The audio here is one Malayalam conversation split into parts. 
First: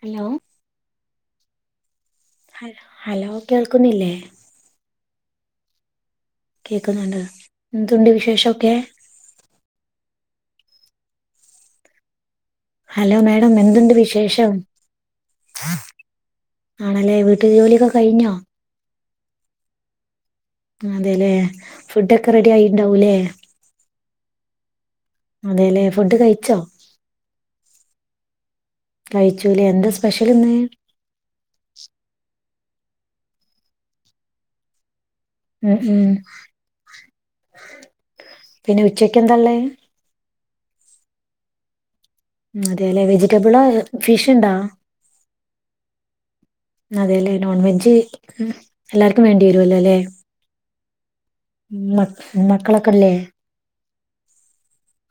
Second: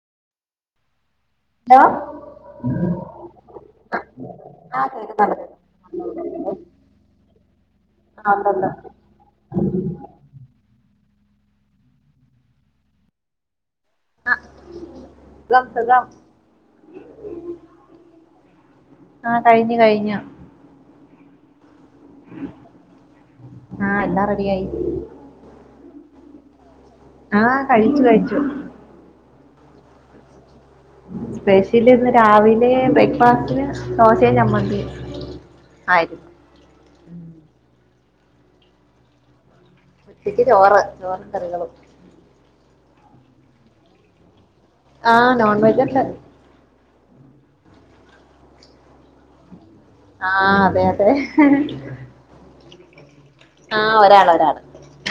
ഹലോ ഹലോ ഹലോ ഹലോ കേൾക്കുന്നില്ലേ അത് [unintelligible] കേക്കുന്നുണ്ട് എന്തുണ്ട് ആ ഉണ്ടുണ്ട് വിശേഷൊക്കെ ഹലോ മേഡം എന്തുണ്ട് വിശേഷം സുഖം സുഖം ആണല്ലേ വീട്ട് ജോലിയൊക്കെ കഴിഞ്ഞോ ആഹ് കഴിഞ്ഞു കഴിഞ്ഞു അതെല്ലെ ഫുഡ്ഡൊക്കെ റെഡിയായിട്ടുണ്ടാവൂല്ലേ ആഹ് എല്ലാം റെഡിയായി അതെല്ലെ ഫുഡ്ഡ് കഴിച്ചൊ ആഹ് കഴിച്ചു കഴിച്ചു കഴിച്ചുല്ലേ എന്താ സ്പെഷ്യലിന്ന് [unintelligible] ബ്രേക്ക്ഫാസ്റ്റ്ന് ദോശേം ചമ്മന്തി ഉം ഉം പിന്നെ ഉച്ചക്ക് എന്താള്ളെ ഉച്ചക്ക് ചോറ് ചോറും കറികളും അതേലെ വെജിറ്റബിള ഫിഷ്ഇണ്ടാ ആഹ് നോൺ വെജ് ഉണ്ട് അതെല്ലെ നോൺവെജ് എല്ലാർക്കും വേണ്ടി വരൂല്ലല്ലേ ആ അതെ അതെ മക്ക മക്കളൊക്കെല്ലേ ആഹ് ഒരാള് ഒരാള്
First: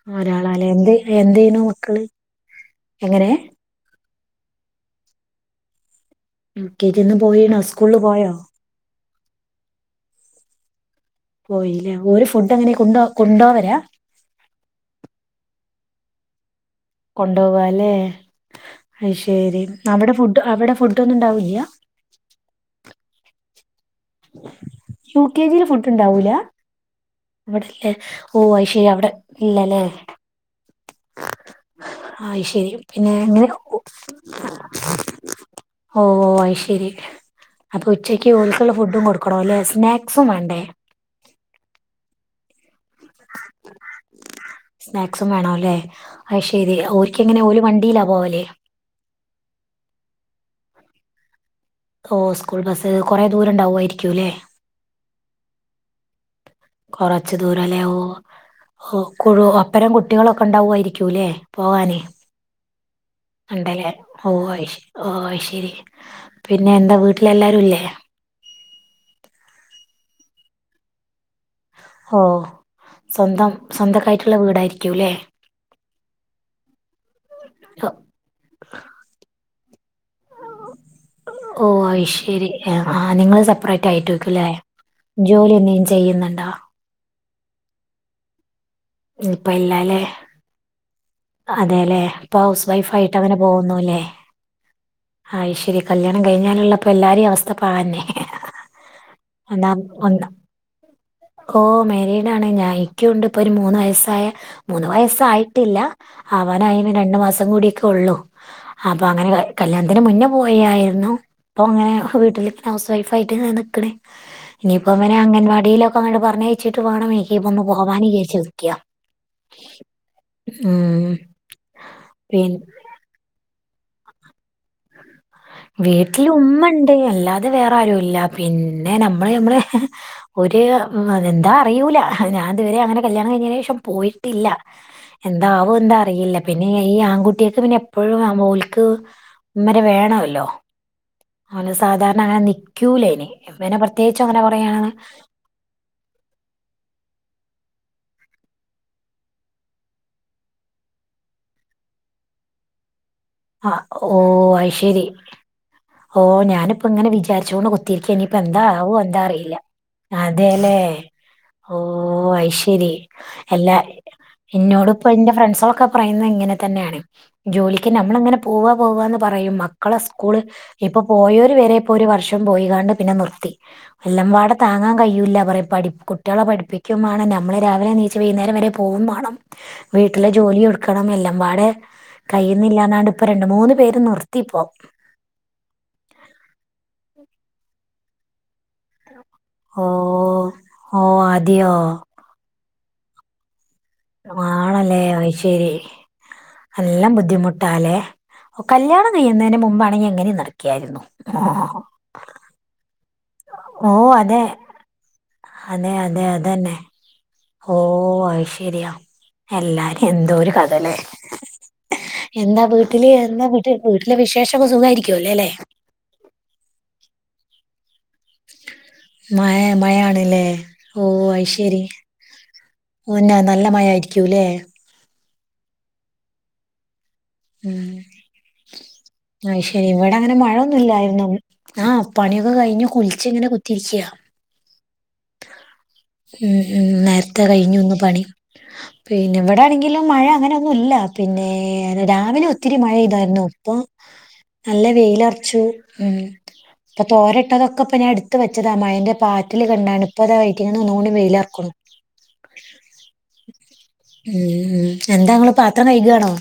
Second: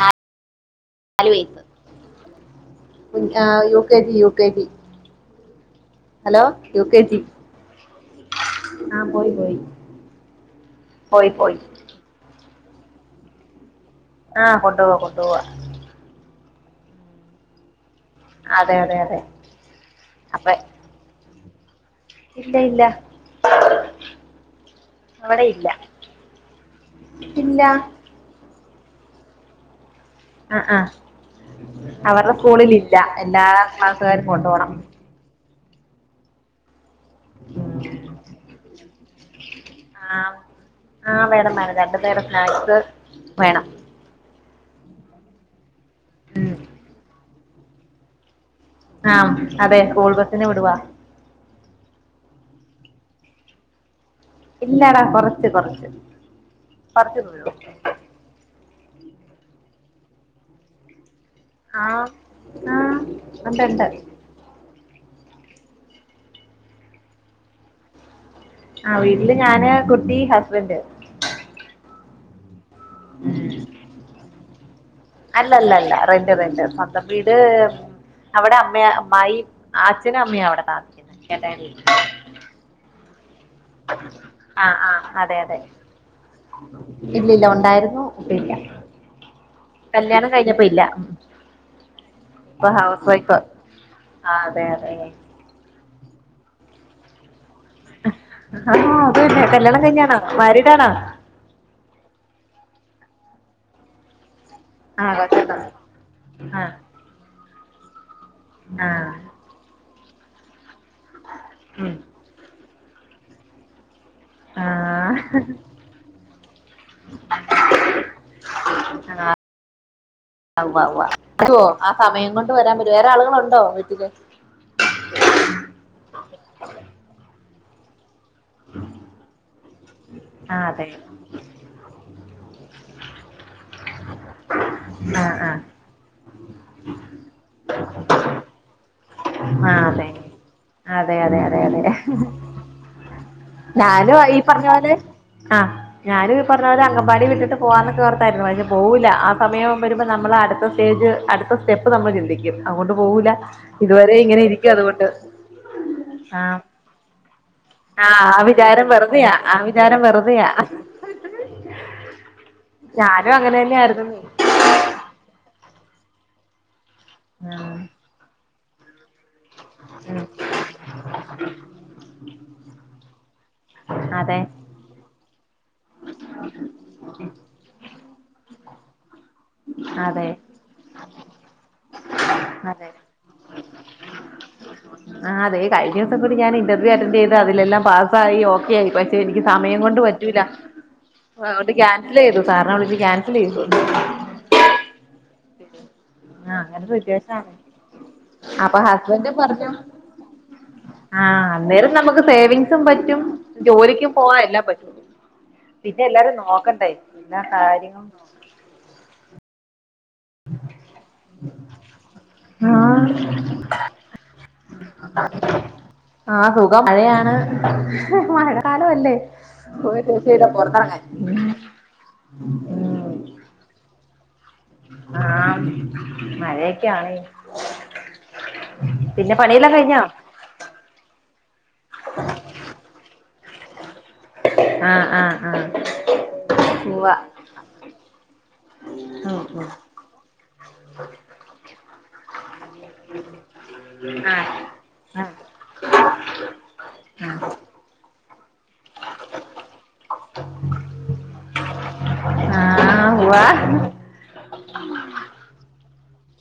ആഹ് ഒരാളാലെ എന്ത് എന്ത് ചെയ്യണു മക്കള് കുഞ് എങ്ങനെ ആ U K G U K G hello U U K G ഇന്ന് പോയിണോ സ്കൂള്ല് പോയോ ആഹ് പോയി പോയി പോയി പോയി പോയില്ലേ ഓരു ഫുഡ് എങ്ങനെ കൊണ്ടോ കൊണ്ടോവരാ ആഹ് കൊണ്ടുപോവാ കൊണ്ടുപോവാ കൊണ്ട്പോക അല്ലെ അതെ അതെ അത് അതെ ശരി അവിടെ ഫുഡ് അപ്പൊ അവിടെ ഫുഡ് ഒന്നുംണ്ടാവില്ല ഇ യാ ഇല്ല ഇല്ല യു കെ അവിടെ ജില് ഇല്ല ഫുഡ് ഉണ്ടാവൂല ഇല്ല ഇവിടെ ഇല്ലേ ഓ അത് ശെ രി അവിടെ ഇല്ലല്ലേ ആഹ് ആഹ് അയ് ശരി പിന്നെ എങ്ങനെ ഓ ക്ലാസ്സുകാരും കൊണ്ടുപോകണം [unintelligible] ഓഹ് ഓഹ് അയ് ശരി അപ്പൊ ഉച്ചക്ക് ഓൽക്കുള്ള ഫുഡ് ഡും കൊടുക്കണല്ലെ സ്നാക്സും വേണ്ടേ വേറെ സ്നാക്ക്സ് വേണം സ്നാക്സും വേണോല്ലേ അത് ഉം. ശരി ഓര്ക്ക് എങ്ങനെ ഓര് വണ്ടിലാ പോവല് ആഹ് അതെ സ്കൂൾബസിന് വിടുവാ ഓഹ് സ്കൂൾ ബസ്സ് കൊറെ ദൂരം ഉണ്ടാവുവായിരിക്കുല്ലേ ഇല്ലടാ കൊറച്ച് കൊറച്ച് കുറച്ച് ദൂരംല്ലേ ഓഹ് ഓഹ് കുഴു ഒപ്പരം കുട്ടികളൊക്കെ ഉണ്ടാവുയാരിക്കൂല്ലേ ആ പോവാനേ ആ ഉണ്ട് ഉണ്ട് ണ്ടല്ലേ ഓഹ് അയ്ശരി ഓ ശെരി പിന്നെ എന്താ വീട്ടിലെയല്ലാരുല്ലേ ആ വീട്ടില് ഞാന് കുട്ടി ഹസ്ബന്റ് ഓ സ്വന്തം സ്വന്തക്കായിട്ട്ള്ള വീടായിരി അല്ല അല്ല അല്ല റെന്റ് റെന്റ് സ്വന്തം വീട് അവിടെ അമ്മേ അമ്മായി അച്ഛനും അമ്മേ അവിടെ താ ഓ അയ്ശേരി ഏ ആ നിങ്ങള് സ പ്പറേറ്റായിട്ടേക്കുല്ലേ ആ ആ ജോലി എനേലും ചെയ്യുന്നുണ്ടോ ഇല്ലല്ല ഒണ്ടായിരുന്നു ഇപ്പയില്ല കല്യാണം കഴിഞ്ഞപ്പയില്ല അതേല്ലെ ഇപ്പൊ ഹൗസ് വൈഫായിട്ടങ്ങനെ വൈഫ് പോവുന്നുല്ലേ ആ അതെ അതെ അയിശരി ഈ കല്യാണം കഴിഞ്ഞാലുള്ളപ്പ എല്ലാരെ അവസ് ആ ആ അതെയതെ ഒന്നാ കല്യാണം കഴിഞ്ഞാണോ ഒന്ന് മാരീഡാണോ? ഓ മേരീഡാണ് ഞായി ക്കുണ്ട് ഇപ്പൊരു മൂന്ന് വയസ്സായ മൂന്ന് ആ കൊച്ചുണ്ട് വയസ്സായിട്ടില്ല ആ അവനയിന്ന് രണ്ട് മാ സം കൂടിറ്റൊള്ളൂ ആ അപ്പൊ അങ്ങനെ ക കല്യാണത്തിന് മുന്നേ പോയിയാരു ന്നു ഇപ്പൊങ്ങനെ ഉം വീട്ടില് ഹൗസ് വൈഫായിട്ട്ങ്ങ് നിക്ക്ണ് ആ ഇഞ്ഞിപ്പൊങ്ങനെ അംഗവാടിയിലൊക്കങ്ങട് പറഞ്ഞയിച്ചിട്ട് വാണം എനിക്ക്പ്പൊന്ന് പൊഹവാന്ന് വിചാരിച്ചര്ക്ക്യാ ആ വാ ഉവാ മുത്തോ ആ സമയം കൊണ്ട് പിന്നെ വരാൻ പറ്റൊ വേറെ ആളുകളൊണ്ടോ വീട്ടില് വീട്ടില് ഉമ്മണ്ട് അല്ലാതെ വേറാരുല്ല പിന്നെ ന മ്മള് നമ്മളെ ആ ഒര് അതെ ഉം അതെന്താ അറിയൂല്ല അത് ഞാൻ ഇതുവരെ അങ്ങനെ കല്യാണം കഴിഞ്ഞേനെഷം പോയിട്ടില്ല. ആ ആ എന്താവോ എന്താ അറിയില്ല പിന്നെ ഈ ആൺകുട്ടിയേക്ക് പിന്നെ എപ്പഴും ആ മോല്ക്ക്‌ ആ ഇമ്മാരെ അതെ വേണവ അതെ അതെ അവന് സാധാരണങ്ങനെ നിക്കൂലയിന് ഞാനു ഈ പറഞ്ഞ പോലെ ആ ഞാനു ഈ പറഞ്ഞ പോലെ അങ്കമ്പാടി വിട്ടിട്ട് പോവാനൊക്കെ ഓർത്താര്ന്നു പക്ഷെ പോവുല്ലാ. ആ സമയം വെരുമ്പം ഞമ്മളാരത്തും സ്റ്റേജ് അടുത്ത സ്റ്റെപ്പ് നമ്മള് ചിന്തിക്കും അവോണ്ടും പോവൂല്ലാ ആഹ് ഇതുവരെ ഓ ഇങ്ങനെ അത് ഇരിക്കാ ശരി. അതുകൊണ്ട് ഓ ആഹ് ഞാനിപ്പങ്ങനെ വിചാരിച്ചോണ്ട് കുത്തിരിക്കേനി ആഹ് ഇപ്പ ആ എന്താ വിചാരം ആവോ വെറുതെയാ എന്താറിയില്ല ആ വിചാരം വെറുതെയാ അതേല്ലേ ഓ അയ്ശരി ഞാനും അങ്ങനെ എല്ലാ തന്നെ ആയിരുന്നു ഇന്നോട്പ്പൊ ഇന്റെ ഫ്രണ്ട്സളൊ ക്ക പ്രയ്ന്നത് ഇങ്ങനെ തന്നേണെ ആഹ് ജോലിക്ക് നമ്മള്ങ്ങനെ പോവാ പോവാന്ന് പറയും മ ക്കളെ ഉം സ്കൂള് ഇപ്പൊ പോയോരു വരെ ഇപ്പോ ഒരു വർഷം പോയികാണ്ട് പിന്നെ നിർത്തി അതെ എല്ലാമ്പാടെ താങ്ങാൻ കയ്യൂല്ല വരെ പഠി കുട്ടിയളെ പഠിപ്പിക്കും വാണം ഞമ്മള് രാവിലെനീച്ച് വൈന്നേരം വരെ പോവുമാണം അതെ വീട്ടിലെ ജോലിയുട്ക്കണം എല്ലാവാടെ കഴിയ്യുന്നില്ല അതെ ഇപ്പ രണ്ടു മൂന്ന് പേര് നിർത്തിപ്പൊ ആതെ കഴിഞ്ഞോസക്കൂട്ടി ഞാന് ഇന്റർവ്യു അറ്റൻഡെയ്ത് അതിലെല്ലാം പാസ്സായി യോ [unintelligible] പക്ഷെ എനിക്ക് സമയം ഓ കൊണ്ട് പറ്റൂലാ ഓ അതൊണ്ട് ക്യാൻസലെയ്തു സാറെ വിളിച്ച് ക്യാൻസലെയ്തു ആണല്ലേ അയ്ശരി ആഹ് അങ്ങനെ എല്ലാ സിറ്റുവേഷനാണ് ബുദ്ധിമുട്ടാല്ലെ ഓ അപ്പൊ കല്യാണം ഹസ്ബൻഡും കയ്യുന്നേനെ പറഞ്ഞു മുമ്പാണെങ്കി ഞാനിങ്ങനെ നടക്ക്യായിരുന്നു ആഹ് [unintelligible] ജോലിക്ക് പോവാ എല്ലാപറ്റും അതെ പിന്നെ അതെ എല്ലാരും അതന്നെ നോക്കണ്ടെ പിന്നാ ഓ കാര്യങ്ങളും നോ എന്തോരു കഥല്ലെ എന്താ വീട്ടില് ആഹ് എന്നാ വീട്ടില് വീട്ടിലെ വിശേഷൊക്കെ സുഖാരിക്കുല്ലേല്ലല്ലെ ആ സുഖം ആ മഴക്കാലവല്ലേ മഴ മഴയാണല്ലേ [unintelligible] പൊറത്തറങ്ങാൻ ഉം ഉന്നെ നല്ല മഴയാരിക്കൂല്ലേ ആ മഴക്കെയാണ് ഉം പണിയെല്ലാം അയ്ശരി കഴിഞ്ഞോ ഇവിടങ്ങനെ മഴൊന്നുല്ലാ എന്നും ആഹ് പണിയൊക്ക കഴിഞ്ഞു കുള്ച്ചിങ്ങനെ കുത്തിരിക്കയാ ആ ആ ഉം ഉം നേരത്തെ കഴിഞ്ഞുന്ന് പണി പിന്നെ ഉം ഇവിടെ ഉം ആണെങ്കിലും മഴ അങ്ങനെ ഒന്നുല്ല പിന്നെ രാ രാവിലെ ഒത്തിരി മഴയ്താരുന്നു ഉം നല്ല വെയിലറച്ചു ഉം ഇപ്പൊ തോരട്ടതൊക്കെ ഇപ്പൊ ഞാൻ എട് ത്തത മഴന്റെ പാറ്റില് കണ്ടാണ് ഇപ്പത [unintelligible] ന്ന് ഒന്നൂടി വെയിലറക്കണ് ആഹ് ഉവ്വ ഉം ഉം എന്താങ്ങളു പാത്രം കഴുകാണോ?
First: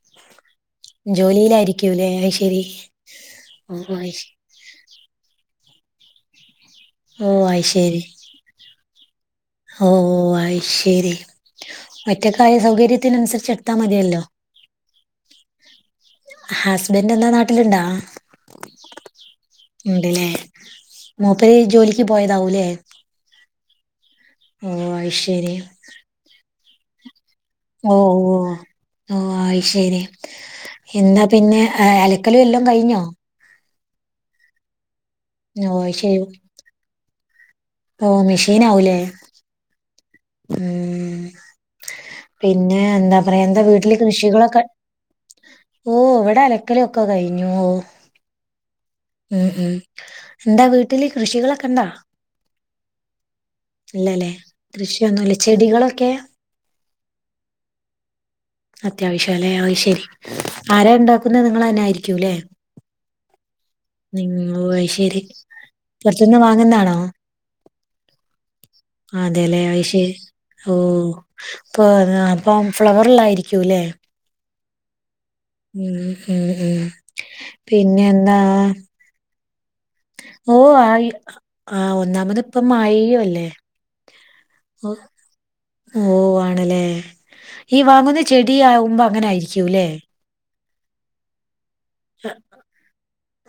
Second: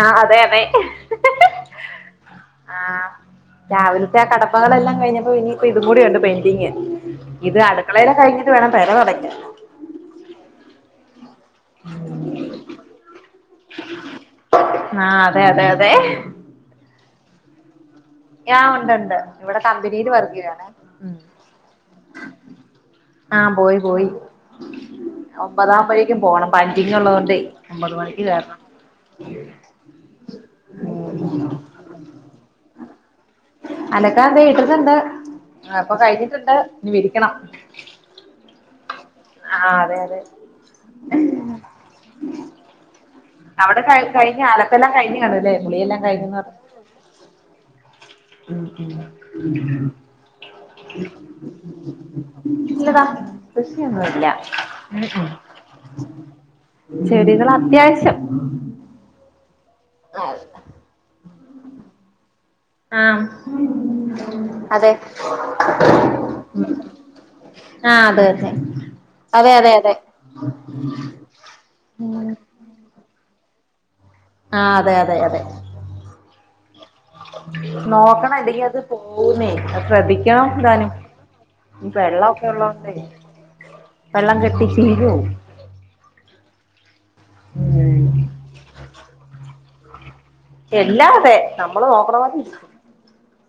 ആ അതെ അതെ ജോലിയിലായിരിക്കൂല്ലേ അയ്ശരി ആ ഓ രാവിലത്തെ ആ അയ്ശരി കടപ്പകളെല്ലാം കഴിഞ്ഞപ്പോ ഇനി ന്നും കൂടിണ്ട് പെന്റിങ്ങ് ഓ ഇത് അയ്ശരി അടുക്കളയില കഴിഞ്ഞിട്ട് വേണം പെര തൊടക്കൻ ഓ അയി ശരി മറ്റേ കാര്യ സൗകര്യത്തിനനുസരിച്ച് എടുത്താ മതിയല്ലോ ആഹ് അതെ അതെ അതെ ഹസ്ബൻഡ് എന്താ നാട്ടിലുണ്ടാ? ആ ഉണ്ടണ്ട് ഇവിടെ കമ്പനിയിൽ ഉണ്ടല്ലേ വർക്കു ചെയ്യുവാണ് മൂപ്പര് ജോലിക്ക് പോയതാവൂലേ ആ പോയി പോയി ഓ അയ്ശരി ഒമ്പതാമ്പഴേക്കും പോണം പഞ്ചിങ്ങ് ഉള്ളതുകൊണ്ടേ ഒമ്പത് മണിക്ക് വരണം ആ അത് ശരി എന്നാ പിന്നെ അലക്കലു എല്ലാം കഴിഞ്ഞോ? അലക്കാൻ ദേ ഇട്ടിട്ടുണ്ട് ഓ അപ്പൊ അയ്ശരി കഴിഞ്ഞിട്ടുണ്ട് ഇനി വിരിക്കണം ഓ മെഷീൻ ആവുലേ ആ അതെയതെ ഉം പിന്നെ എന്താ പറയാ എന്താ അവിടെ വീട്ടില് കഴി കഴിഞ്ഞ കൃഷികളൊക്കെ അലക്കെല്ലാം കഴിഞ്ഞ് കാണുല്ലേ ഓ കുളിയെല്ലാം ഇവിടെ അലക്കലൊക്കെ കഴിഞ്ഞു ഓ ഉം ഉം ഉം എന്താ വീട്ടില് കൃഷികളൊക്കെ ഇണ്ടോ? ഇല്ലഡാ കൃഷിയൊന്നുല്ല ഉ ഉം കൃഷിയൊന്നുല്ല ചെടികളൊക്കെ ചെടികൾ അത്യാവശ്യം അത്യാവശ്യല്ലെ അത് ശെരി ആരാ ഉണ്ടാക്കുന്നത് നിങ്ങളു തന്നെ ആയിരിക്കുല്ലേ? ആ ഓ അതെ അയ്ശരി പുറത്തുന്ന് വാങ്ങുന്നാണോ ആ അതു തന്നെ അതെല്ലെ അത് ശരി ഓ ഇപ്പൊ ഉം അപ്പോ ഫ്ലോറില്ലായിരിക്കും ക്കൂലേ ആ അതെയതെ അതെ ഉം ഉം ഉം പിന്നെ എന്താ നോക്കണം ഇല്ലെങ്കി അത് പോകുന്നേ അത് ഓ ശ്രദ്ധിക്കണം ആ താനും ആ ഒന്നാമത് വെള്ളമൊക്കെ ഇന്നിപ്പോ ഉള്ളോണ്ടേ മഴയും അല്ലേ വെള്ളം കെട്ടി ചീഞ്ഞ് പോവും ഓ ആണല്ലേ ഈ ഉം വാങ്ങുന്ന ചെടി ആകുമ്പോ അങ്ങനെ ആയിരിക്കൂല്ലേ? എല്ലാ അതെ നമ്മള് നോക്കണ പോലെയിരിക്കും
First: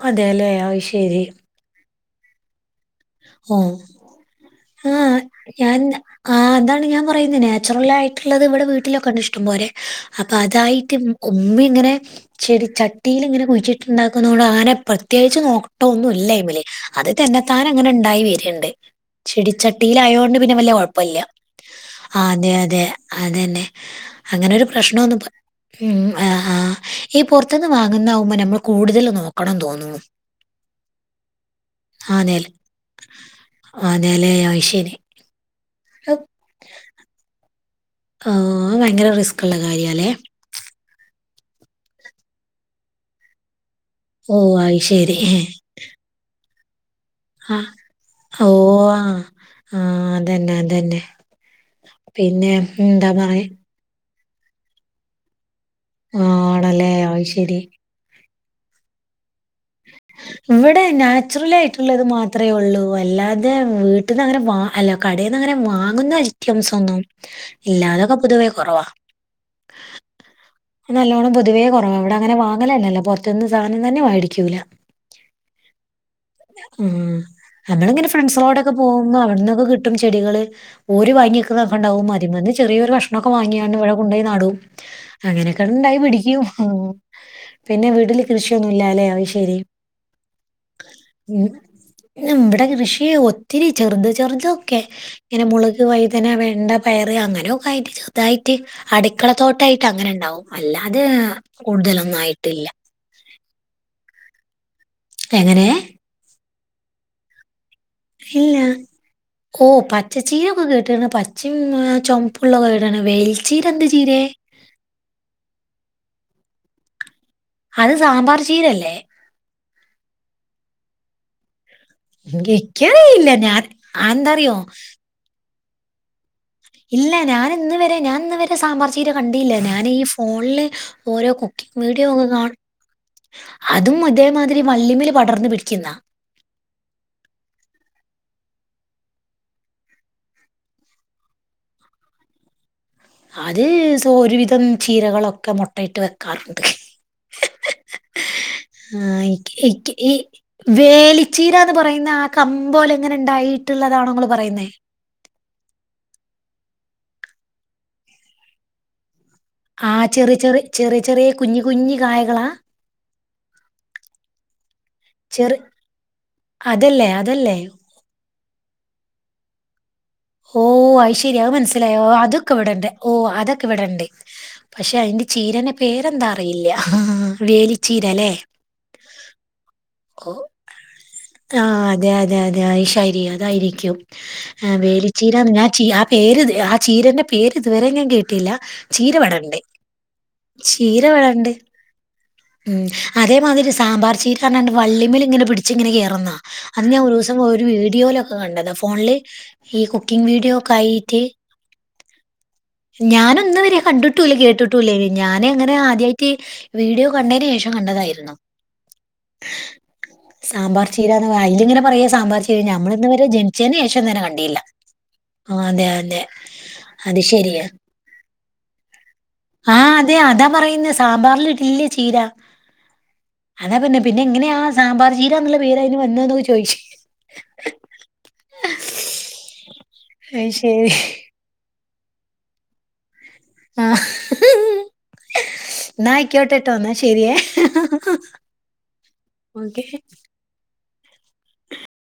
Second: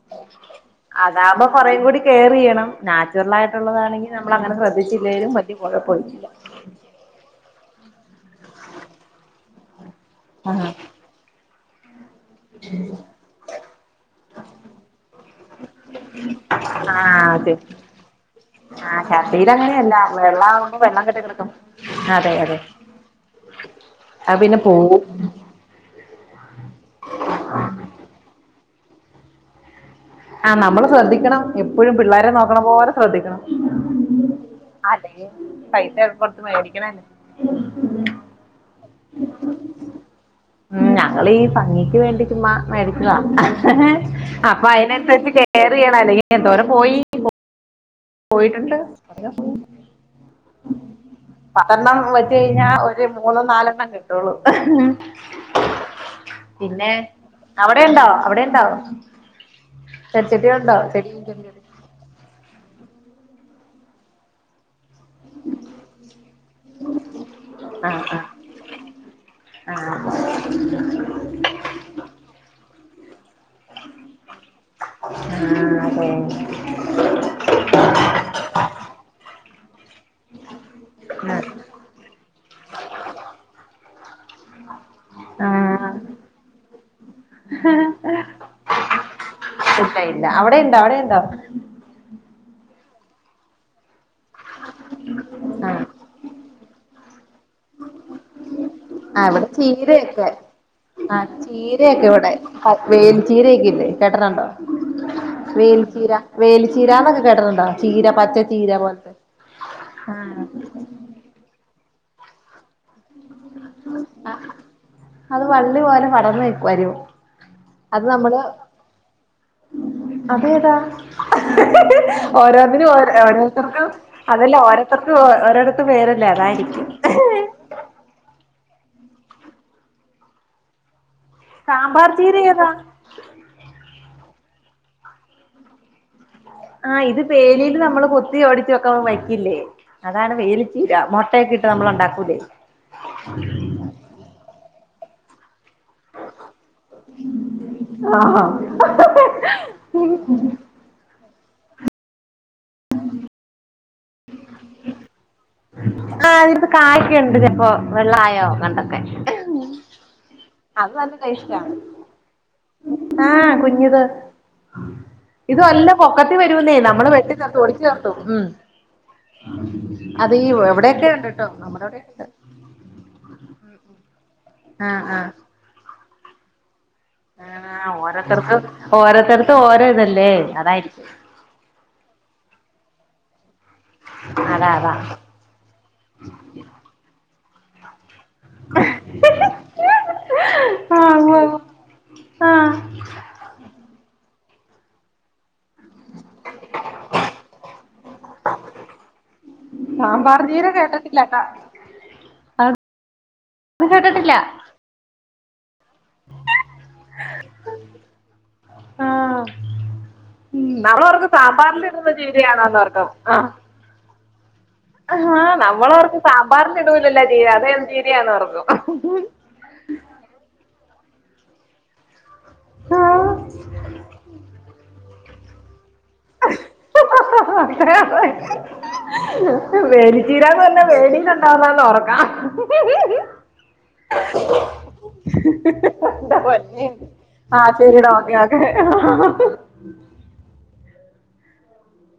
അതെല്ലേ അത് ശരി അതാവുമ്പോ കൊറേ കൂടി കെയർ ചെയ്യണം നാച്ചുറൽ ഓ ആയിട്ടുള്ളതാണെങ്കി നമ്മൾ അങ്ങനെ ആ ശ്രദ്ധിച്ചില്ലേലും വലിയ ഞാൻ കുഴപ്പമില്ല ആ എന്താണ് ഞാൻ പറയുന്നത് നാച്ചുറൽ ആയി ട്ടുള്ളത് ഇവിടെ വീട്ടിലൊക്കെണ്ട് ഇഷ്ടം പോലെ അപ്പൊ ആഹ് അതായിട്ട് ഉമ്മി ഇങ്ങനെ ചെടി ചട്ടിൽ ഇങ്ങനെ കുഴിച്ചിട്ടുണ്ടാക്കുന്നതു കൊണ്ട് അങ്ങനെ പ്രത്യേകിച്ച് നോക്ക ട്ടോ ഒന്നും ഇല്ല അയ്മ്മല് അത് അതെ തന്നെത്താൻ അങ്ങനെ ഉണ്ടായി വരിണ്ട് ആഹ് ചട്ടിയില് അങ്ങനെയല്ല ചെടിച്ചട്ടിലായോണ്ട് പിന്നെ വല്യ വെള്ളാവുമ്പോ വെള്ളം കൊഴപ്പല്ല കെട്ടി കിടക്കും ആദ്യ അതെ അതന്നെ അത് പിന്നെ അങ്ങനോരു പ്രശ്നം പോവും ഒന്നും ഉം ആ ആ ഈ പുറത്ത നിന്ന് വാങ്ങുന്നതാവുമ്പോ നമ്മള് കൂടുതൽ നോക്കണോന്നു തോന്നൂന്നു ആ നമ്മള് ശ്രദ്ധിക്കണം എപ്പഴും ആ പിള്ളാരെ നെല നോക്കണം തു പോലെ ശ്രദ്ധിക്കണം ആ നെല അത് ശരി അതെ പൈസയൊക്കെ ഉം, കൊടുത്തു മേടിക്കണല്ലേ ഓ അത് ഭയങ്കര റിസ്ക് ഉള്ള കാര്യല്ലേ ഉം ഞങ്ങളീ ഭംഗിക്ക് വേണ്ടി ചുമ്മാ മേടിച്ചതാ ഓ അപ്പൊ അത് അതിന ശരി കെയർ ചെയ്യണം അല്ലെങ്കി എന്തോരം പോയി ആ, ഓ പോയിട്ടുണ്ട് ആ ആ, അതന്നെ അതന്നെ പത്തെണ്ണം വെച്ച് പിന്നെ കഴിഞ്ഞാ ഒരു എന്താ മൂന്നും പറയാ നാലെണ്ണം കിട്ടും [unintelligible] ആണല്ലേ പിന്നെ അത് ശരി അവിടെ ഉണ്ടോ അവിടെ? ഉണ്ടാവും. ഇവിടെ നാച്ചുറൽ ആയിട്ടുള്ളത് മാത്രേ ഉള്ളൂ വാ അല്ലാതെ വീട്ടിൽന്ന് അങ്ങനെ വാ അല്ല കടയിൽന്ന് അങ്ങനെ വാങ്ങുന്ന ഐറ്റംസ് ഒന്നും ഇല്ലാതൊക്കെ പൊതുവേ കുറവാ ആഹ നല്ലവണ്ണം പൊതുവേ കുറവാ ഇവിടെ അങ്ങനെ വാങ്ങലല്ലോ പുറത്തനിന്ന് സാധനം തന്നെ വേ ആ ആ നമ്മള ഇങ്ങനെ ഫ്രെണ്ട്സോഡെക്കെ പോകുമ്പോ അവിടുന്ന് കിട്ടും ചെടികൾ ഒരു ആഹ് അതെ വാങ്ങിക്കുന്നൊക്കെ ഉണ്ടാവും മതി [unintelligible] ചെറിയൊരു കഷ്ണം ഒക്കെ വാങ്ങിയാണ് ഇവിടെ കൊണ്ട നടും അങ്ങനെയൊക്കെ ആഹ് ഉണ്ടായി പിടിക്കും ഹെ പിന്നെ വീട്ടില് കൃഷിയൊന്നുമില്ലലെ അത്ശരി ഇല്ല ഇല്ല അവിടെ ഉണ്ടോ അവിടെ ഉണ്ടോ എം ഇവിടെ കൃഷി ഏയ് ഒത്തിരി ചെറുത് ചെറുതൊക്കെ ഇങ്ങനെ മുളക് ആഹ് വഴുതന വെണ്ട പയർ അങ്ങ നെ ഒക്കെയായിട്ട് ചെറതായിട്ട് ആഹ് അടുക്കള ഇവിടെ തോട്ടായി ചീരയൊക്കെ ആ ചീരയൊക്കെ കൂടുതലൊന്നും ഇവിടെ ആയിട്ടില്ല [unintelligible] ചീരയക്കെ ഇല്ലേ കേട്ടട്ടണ്ടോ? എങ്ങനെ വേലിച്ചീര വേലിച്ചീരന്നൊക്കെ കേട്ടട്ടണ്ടോ? ഇല്ല ഓ പച്ച ആഹ് ചീര ഒക്കെ കേട്ടാണ് പച്ചയും ചോപ്പുള്ള കേട്ടണ് വേലി ആഹ അത് വള്ളി പോലെ പടർന്നു വരും. അത് സാമ്പാർ ചീരല്ലേ? അതേതാ? ഹ ഹ ഓരോന്നിനും ഓ ഇക്കറിയില്ല ഞാൻ ഓരോരുത്തർക്കും അതല്ല അതെന്താറിയോ ഓരോത്തർക്കും ഓരോത്ത പേരല്ലേ അതായ ഇല്ല ഞാൻ ഇന്ന് വരെ ഞാൻ ഇന്ന വരെ സാമ്പാർ ചീര കണ്ടില്ല ഞാൻ ഈ ഫോണില് ഓരോ കുക്കിംഗ് വീഡിയോ സാമ്പാർ ഒക്കെ ചീര കാണും ഏതാ അതും അതേമാതിരി വള്ളിമേലെ പടർന്നു പിടിക്കുന്ന ആഹ ഇത് പേലിൽ നമ്മള് കൊത്തി ഒടിച്ച് ഒക്കെ വെക്കില്ലേ അതാണ് വേലിച്ചീര മുട്ടയക്കെ ഇട്ട് നമ്മൾ ഉണ്ടാക്കൂല്ലേ? അത് സ ഒരുവിധം ചീരകളൊക്കെ മുട്ടയിട്ട് വെക്കാറുണ്ട്. ആഹ് ആ എനിക്കിനി എനിക്കിനി വേലി ചീരന്ന് പറയുന്ന ആ കം പോലെ എങ്ങനെ ഉണ്ടായിട്ടുള്ളതാണോ നിങ്ങൾ പറയുന്നേ ആഹ അതിപ്പോ കായ്ക്കുണ്ട് ചപ്പോ വെള്ളായോ അങ്ങണ്ടൊക്കെ ആ ചെറി ചെറി ചെറി ചെറിയ കുഞ്ഞി കുഞ്ഞി കായകളാ ആഹ കുഞ്ഞത്. ചെറു ഇത് വല്ല പൊക്കത്തി വരുന്നേ അതല്ലേ നമ്മള് വെട്ടി അതല്ലേ ചേർത്തു ഒടിച്ചു നിർത്തും ഉം. ആ ഓ അയ് ശരിയാ മനസ്സിലായി ഉണ്ട് അതൊക്കെ ഇവിടെ ഉണ്ട് ഓ അതൊക്കെ ഇവിടെ ഉണ്ട്. പക്ഷെ അതിന്റെ ചീരന്റെ പേരെന്താ അറിയില്ല. ആ വേലിച്ചീര അല്ലേ ഓരോരുത്തർക്കും ഓരോത്തടത്തും ഓരോ ഇതല്ലേ ഓ അതായിരിക്കും. ആ അതെ അതെ അതെ അയ് ശരി അതായിരിക്കും അതാ അതാ വേലി ആ ചീ ആ പേര് ഇത് ആ ചീരന്റെ പേര് ഇതുവരെ ഞാൻ കേ ട്ടില്ല ചീര ഇവിടെ ഇണ്ട് ചീര ആഹ് ഇവിടെ ഉണ്ട്. ഉവ്വ് ആഹ് ഉം അതേമാതിരി സാമ്പാർ ചീര ണ്ട് വള്ളിമ്മൽ ഇങ്ങനെ പിടി ച്ച് ഇങ്ങനെ കയറന്നാ അത് ഞാൻ ഒരു ദിവസം ഒരു വീഡിയോയില ഒക്കെ കണ്ടത് ഫോണില് ഈ കു ക്കിങ് ഈ സാമ്പാർ വീഡിയോ ചീര ഓക്കെ ആയിട്ട്. കേട്ടിട്ടില്ലട്ടാ അത് ഞാനിന്നുവരെ കേട്ടിട്ടില്ല കണ്ടിട്ടുമില്ല കേട്ടിട്ടുമില്ല. ഞാൻ അങ്ങനെ ആദ്യമായിട്ട് വീഡിയോ കണ്ടതിന് ശേഷം കണ്ടതായിരുന്നു. ആഹ് സാമ്പാർ നമ്മളോർക്കും ചീരന്നാ അതില്ഇങ്ങനെ പറയാ സാമ്പാറിലിടുന്ന സാമ്പാർ ചീര ഞമ്മളിന്ന് ചീരയാണോന്നോർക്കും വരെ ജനിച്ചതിന് ശേഷം തന്നെ കണ്ടില്ലാ. ആ നമ്മളർക്ക് സാമ്പാറിൽ ഇടുല്ലല്ലോ ചീര അത് ഏത് ചിരയാന്നോർക്കും. ആ അതെ അതാ പറയ് ന്നെ സാമ്പറിലിടില്ല ചീര, അതാ പിന്നെ പിന്നെ എങ്ങനയാ സാമ്പാറ് ചീര എന്നുള്ള പേര് അയിനു ഹ ഹ ഹ ഹ അതെയതെ അയ് വേലിച്ചീരാന്ന് പറഞ്ഞ ശരി. വേലിലുണ്ടാവുന്നാന്ന് ഓർക്കാം. ആ ഇന്ന എന്താ ആയിക്കോട്ടെട്ടോ പൊന്നെ എന്ന ശെരിയേ ആ ശരിടാ ഓക്കെ ഓക്കെ ഓക്കെ.